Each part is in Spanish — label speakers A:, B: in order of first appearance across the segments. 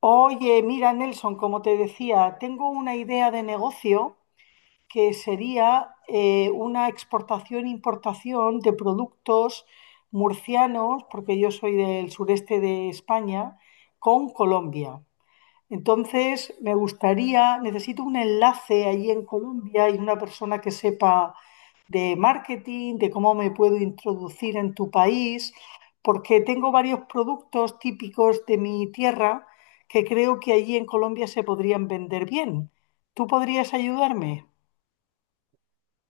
A: Oye, mira, Nelson, como te decía, tengo una idea de negocio que sería una exportación-importación de productos murcianos, porque yo soy del sureste de España, con Colombia. Entonces, me gustaría, necesito un enlace allí en Colombia y una persona que sepa de marketing, de cómo me puedo introducir en tu país, porque tengo varios productos típicos de mi tierra que creo que allí en Colombia se podrían vender bien. ¿Tú podrías ayudarme?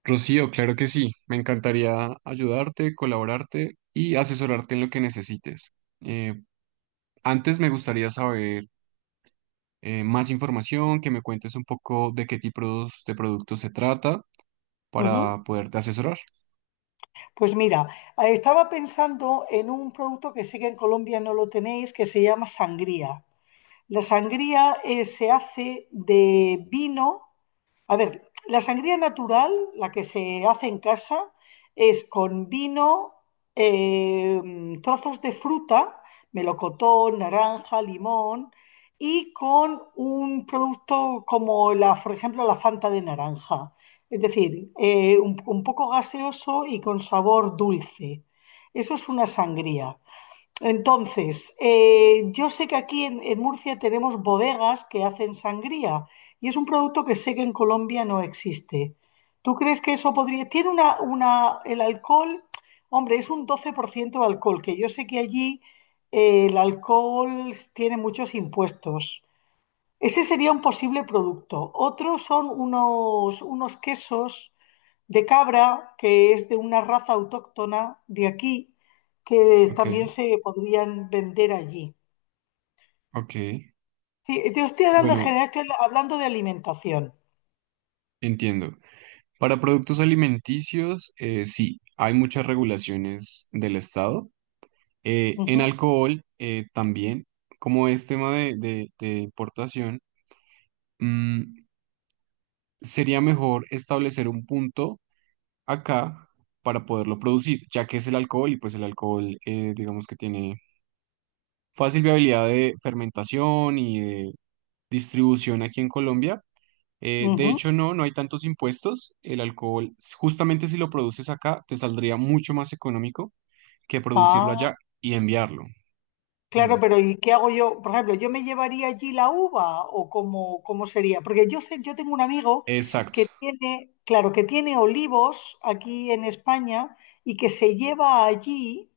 B: Rocío, claro que sí. Me encantaría ayudarte, colaborarte y asesorarte en lo que necesites. Eh, Antes me gustaría saber más información, que me cuentes un poco de qué tipos de productos se trata
A: Ujú.
B: para poderte asesorar.
A: Pues mira, estaba pensando en un producto que sé que en Colombia no lo tenéis, que se llama sangría. La sangría se hace de vino. A ver, la sangría natural, la que se hace en casa, es con vino, eh, trozos de fruta, melocotón, naranja, limón, y con un producto como por ejemplo, la Fanta de naranja. Es decir, un poco gaseoso y con sabor dulce. Eso es una sangría. Entonces, yo sé que aquí en Murcia tenemos bodegas que hacen sangría y es un producto que sé que en Colombia no existe. ¿Tú crees que eso podría... Tiene una- el alcohol, hombre, es un 12% de alcohol, que yo sé que allí el alcohol tiene muchos impuestos. Ese sería un posible producto. Otros son unos quesos de cabra, que es de una raza autóctona de aquí, que
B: Ok,
A: también se podrían vender allí.
B: ok.
A: Sí, yo estoy hablando en
B: Bueno,
A: general, estoy hablando de alimentación.
B: entiendo. Para productos alimenticios, sí, hay muchas regulaciones del Estado. En
A: Ujú,
B: alcohol, también, como es tema de importación. Mm, sería mejor establecer un punto acá para poderlo producir, ya que es el alcohol y pues el alcohol digamos que tiene fácil viabilidad de fermentación y de distribución aquí en Colombia. De
A: ujú.
B: hecho, no, no hay tantos impuestos. El alcohol, justamente si lo produces acá, te saldría mucho más económico que producirlo
A: Ah,
B: allá y enviarlo.
A: claro,
B: Mm,
A: pero ¿y qué hago yo? Por ejemplo, ¿yo me llevaría allí la uva o cómo, cómo sería? Porque yo sé, yo tengo un amigo
B: exacto,
A: que tiene, claro, que tiene olivos aquí en España y que se lleva allí.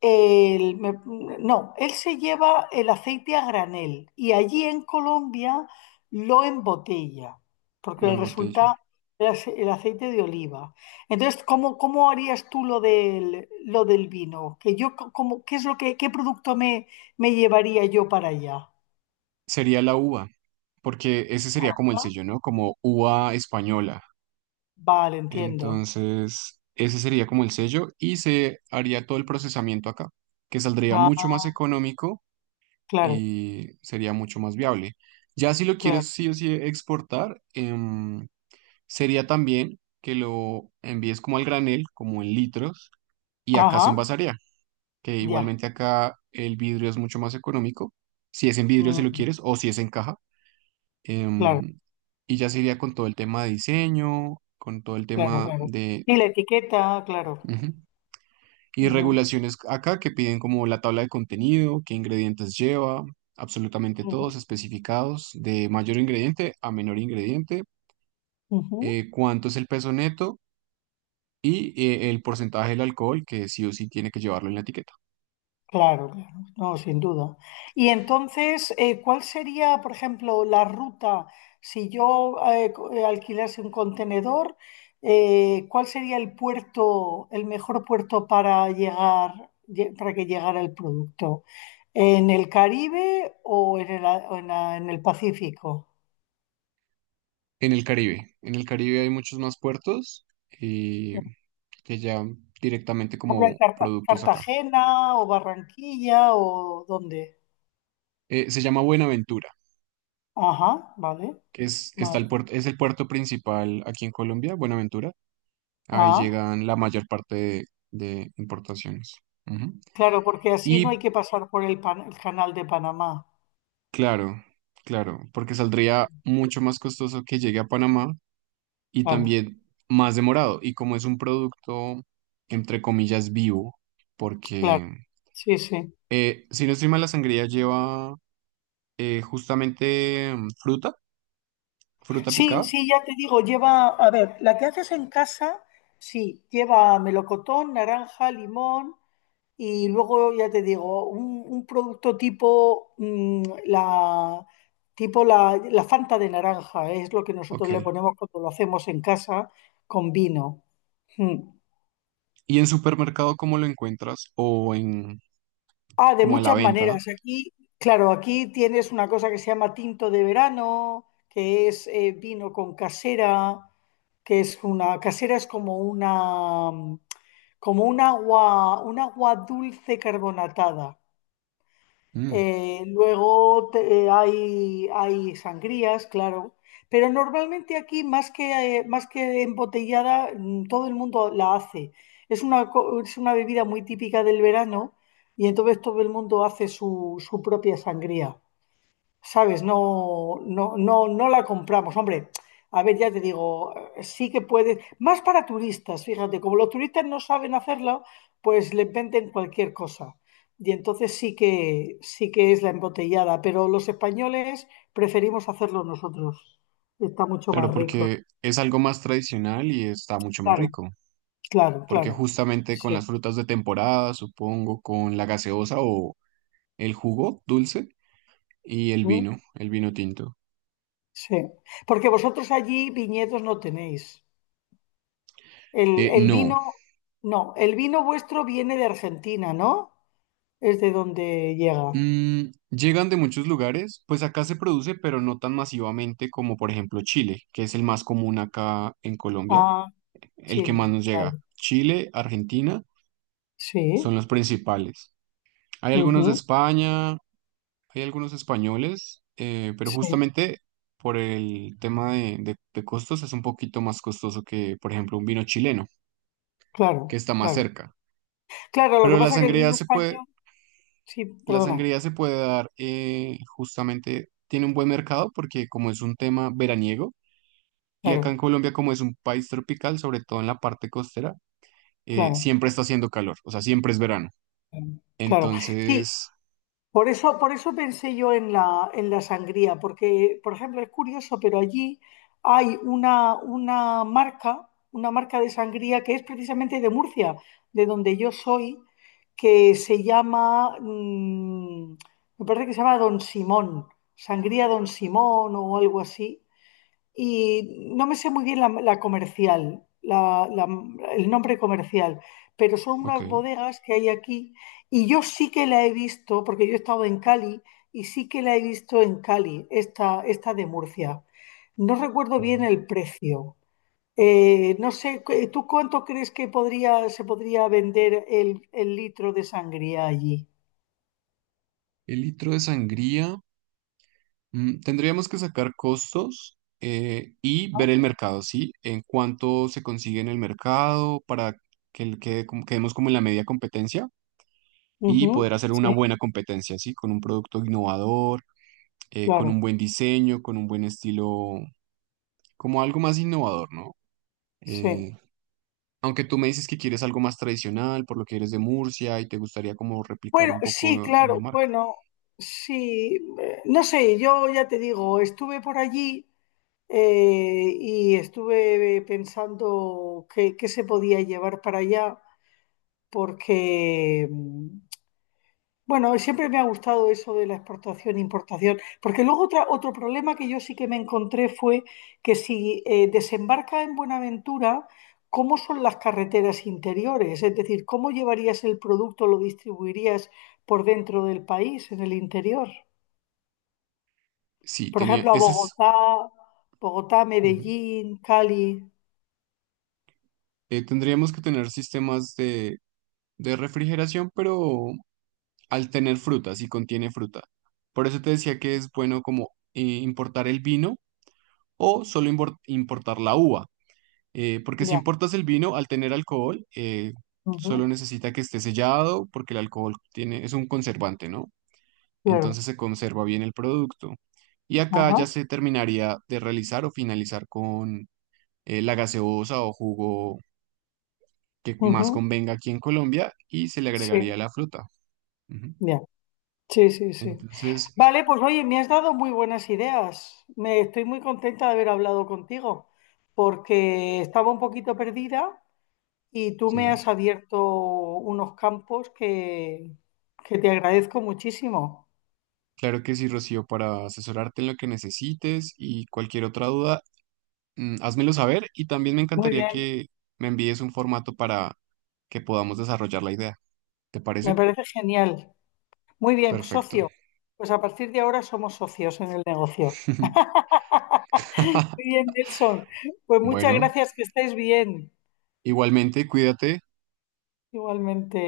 A: El- me- no, él se lleva el aceite a granel y allí en Colombia lo embotella, porque
B: lo
A: le
B: embotella.
A: resulta el ace- el aceite de oliva. Entonces, ¿cómo, cómo harías tú lo lo del vino? Que yo, como, ¿qué es lo que, qué producto me llevaría yo para allá?
B: Sería la uva, porque ese sería como el
A: Ah,
B: sello, ¿no? Como uva española.
A: vale, entiendo.
B: Entonces, ese sería como el sello y se haría todo el procesamiento acá, que saldría mucho
A: Ah,
B: más económico
A: claro,
B: y sería mucho más viable. Ya si lo
A: claro.
B: quieres sí o sí exportar, sería también que lo envíes como al granel, como en litros, y acá se
A: Ajá,
B: envasaría, que
A: ya.
B: igualmente acá el vidrio es mucho más económico, si es en vidrio si lo
A: Mm,
B: quieres o si es en caja.
A: claro,
B: em, y ya se iría con todo el tema de diseño, con todo el
A: claro,
B: tema
A: claro.
B: de...
A: Y la etiqueta, claro.
B: Ujú. Y
A: Ujú,
B: regulaciones acá que piden como la tabla de contenido, qué ingredientes lleva, absolutamente
A: ujú,
B: todos especificados, de mayor ingrediente a menor ingrediente,
A: ujú.
B: cuánto es el peso neto y el porcentaje del alcohol que sí o sí tiene que llevarlo en la etiqueta.
A: Claro, claro, no, sin duda. Y entonces, ¿cuál sería, por ejemplo, la ruta si yo alquilase un contenedor? ¿Cuál sería el puerto, el mejor puerto para llegar, para que llegara el producto? ¿En el Caribe o en o en en el Pacífico?
B: En el Caribe hay muchos más puertos eh, que ya directamente
A: Por ejemplo, en
B: como productos acá.
A: Cartagena o Barranquilla o ¿dónde?
B: Se llama Buenaventura,
A: Ajá, vale,
B: que es, está
A: vale.
B: el puerto, es el puerto principal aquí en Colombia, Buenaventura. Ahí
A: Ah.
B: llegan la mayor parte de importaciones. Ujú.
A: Claro, porque así no hay
B: Y
A: que pasar por el pan- el canal de Panamá.
B: claro, claro, porque saldría mucho más costoso que llegue a Panamá y
A: Claro,
B: también más demorado. Y como es un producto, entre comillas, vivo,
A: claro.
B: porque
A: Sí, sí.
B: si no estoy mal, la sangría lleva justamente fruta, fruta
A: Sí,
B: picada.
A: sí, ya te digo, lleva, a ver, la que haces en casa, sí, lleva melocotón, naranja, limón y luego, ya te digo, un producto tipo, tipo la Fanta de naranja, es lo que nosotros le
B: Ok.
A: ponemos cuando lo hacemos en casa con vino. Mm.
B: ¿Y en supermercado cómo lo encuentras? O en
A: Ah, de
B: como a la
A: muchas
B: venta.
A: maneras. Aquí, claro, aquí tienes una cosa que se llama tinto de verano, que es vino con casera, que es una, casera es como una, como un agua dulce carbonatada.
B: Mm.
A: Luego hay sangrías, claro. Pero normalmente aquí, más que embotellada, mm, todo el mundo la hace. Es una bebida muy típica del verano y entonces todo el mundo hace su propia sangría. ¿Sabes? No, no, no, no la compramos. Hombre, a ver, ya te digo, sí que puedes, más para turistas, fíjate, como los turistas no saben hacerla, pues les venden cualquier cosa. Y entonces sí que es la embotellada, pero los españoles preferimos hacerlo nosotros. Está mucho
B: Claro,
A: más rico.
B: porque es algo más tradicional y está mucho más
A: Claro,
B: rico,
A: claro,
B: porque
A: claro.
B: justamente con
A: Sí.
B: las frutas de temporada, supongo, con la gaseosa o el jugo dulce y
A: ¿Mm?
B: el vino tinto.
A: Sí. Porque vosotros allí viñedos no tenéis. El
B: No,
A: vino, no, el vino vuestro viene de Argentina, ¿no? Es de donde llega.
B: mm, llegan de muchos lugares, pues acá se produce, pero no tan masivamente como por ejemplo Chile, que es el más común acá en Colombia,
A: Ah,
B: el que más
A: Chile,
B: nos llega.
A: vale.
B: Chile, Argentina son
A: Sí,
B: los principales. Hay algunos de
A: ujú,
B: España, hay algunos españoles, pero
A: sí,
B: justamente por el tema de costos es un poquito más costoso que, por ejemplo, un vino chileno, que
A: claro,
B: está más
A: claro.
B: cerca.
A: Claro, lo
B: Pero
A: que
B: la
A: pasa es que el
B: sangría
A: vino
B: se puede,
A: español, sí,
B: la
A: perdona,
B: sangría se puede dar justamente, tiene un buen mercado porque como es un tema veraniego, y acá en
A: claro,
B: Colombia como es un país tropical, sobre todo en la parte costera,
A: claro,
B: siempre está haciendo calor, o sea, siempre es verano.
A: claro. Sí,
B: Entonces,
A: por eso, por eso pensé yo en en la sangría, porque, por ejemplo, es curioso, pero allí hay una marca de sangría que es precisamente de Murcia, de donde yo soy, que se llama, mm, me parece que se llama Don Simón, Sangría Don Simón o algo así, y no me sé muy bien la comercial, el nombre comercial, pero son unas
B: ok.
A: bodegas que hay aquí y yo sí que la he visto, porque yo he estado en Cali y sí que la he visto en Cali, esta de Murcia. No recuerdo bien
B: Mm.
A: el precio. No sé, ¿tú cuánto crees que podría, se podría vender el litro de sangría allí?
B: El litro de sangría. Mm, tendríamos que sacar costos y ver el
A: ¿No?
B: mercado, ¿sí? En cuánto se consigue en el mercado para que quede quedemos como en la media competencia y
A: Ujú,
B: poder hacer una
A: sí,
B: buena competencia, ¿sí? Con un producto innovador, con un
A: claro,
B: buen diseño, con un buen estilo, como algo más innovador, ¿no?
A: sí.
B: Eh, Aunque tú me dices que quieres algo más tradicional, por lo que eres de Murcia y te gustaría como replicar
A: Bueno,
B: un
A: sí,
B: poco en la
A: claro,
B: marca.
A: bueno, sí, no sé, yo ya te digo, estuve por allí y estuve pensando qué, qué se podía llevar para allá, porque, mm, bueno, siempre me ha gustado eso de la exportación e importación, porque luego otro problema que yo sí que me encontré fue que si desembarca en Buenaventura, ¿cómo son las carreteras interiores? Es decir, ¿cómo llevarías el producto, lo distribuirías por dentro del país, en el interior?
B: Sí,
A: Por
B: tenía,
A: ejemplo, a
B: ese es...
A: Bogotá, Bogotá,
B: Ujú.
A: Medellín, Cali.
B: Tendríamos que tener sistemas de refrigeración, pero al tener fruta, si contiene fruta. Por eso te decía que es bueno como importar el vino o solo importar la uva, porque si
A: Ya.
B: importas el vino, al tener alcohol,
A: Ujú,
B: solo necesita que esté sellado, porque el alcohol tiene, es un conservante, ¿no?
A: claro.
B: Entonces se conserva bien el producto. Y acá
A: Ajá.
B: ya se terminaría de realizar o finalizar con la gaseosa o jugo que más
A: Ujú,
B: convenga aquí en Colombia y se le agregaría
A: sí.
B: la fruta. Ujú.
A: Ya. Sí, sí, sí.
B: Entonces,
A: Vale, pues oye, me has dado muy buenas ideas. Me estoy muy contenta de haber hablado contigo, porque estaba un poquito perdida y tú me
B: sí,
A: has abierto unos campos que te agradezco muchísimo.
B: claro que sí, Rocío, para asesorarte en lo que necesites y cualquier otra duda, házmelo saber y también me
A: Muy
B: encantaría
A: bien,
B: que me envíes un formato para que podamos desarrollar la idea. ¿Te
A: me
B: parece?
A: parece genial. Muy bien,
B: Perfecto.
A: socio. Pues a partir de ahora somos socios en el negocio. Muy bien, Nelson. Pues muchas
B: Bueno,
A: gracias, que estés bien.
B: igualmente, cuídate.
A: Igualmente.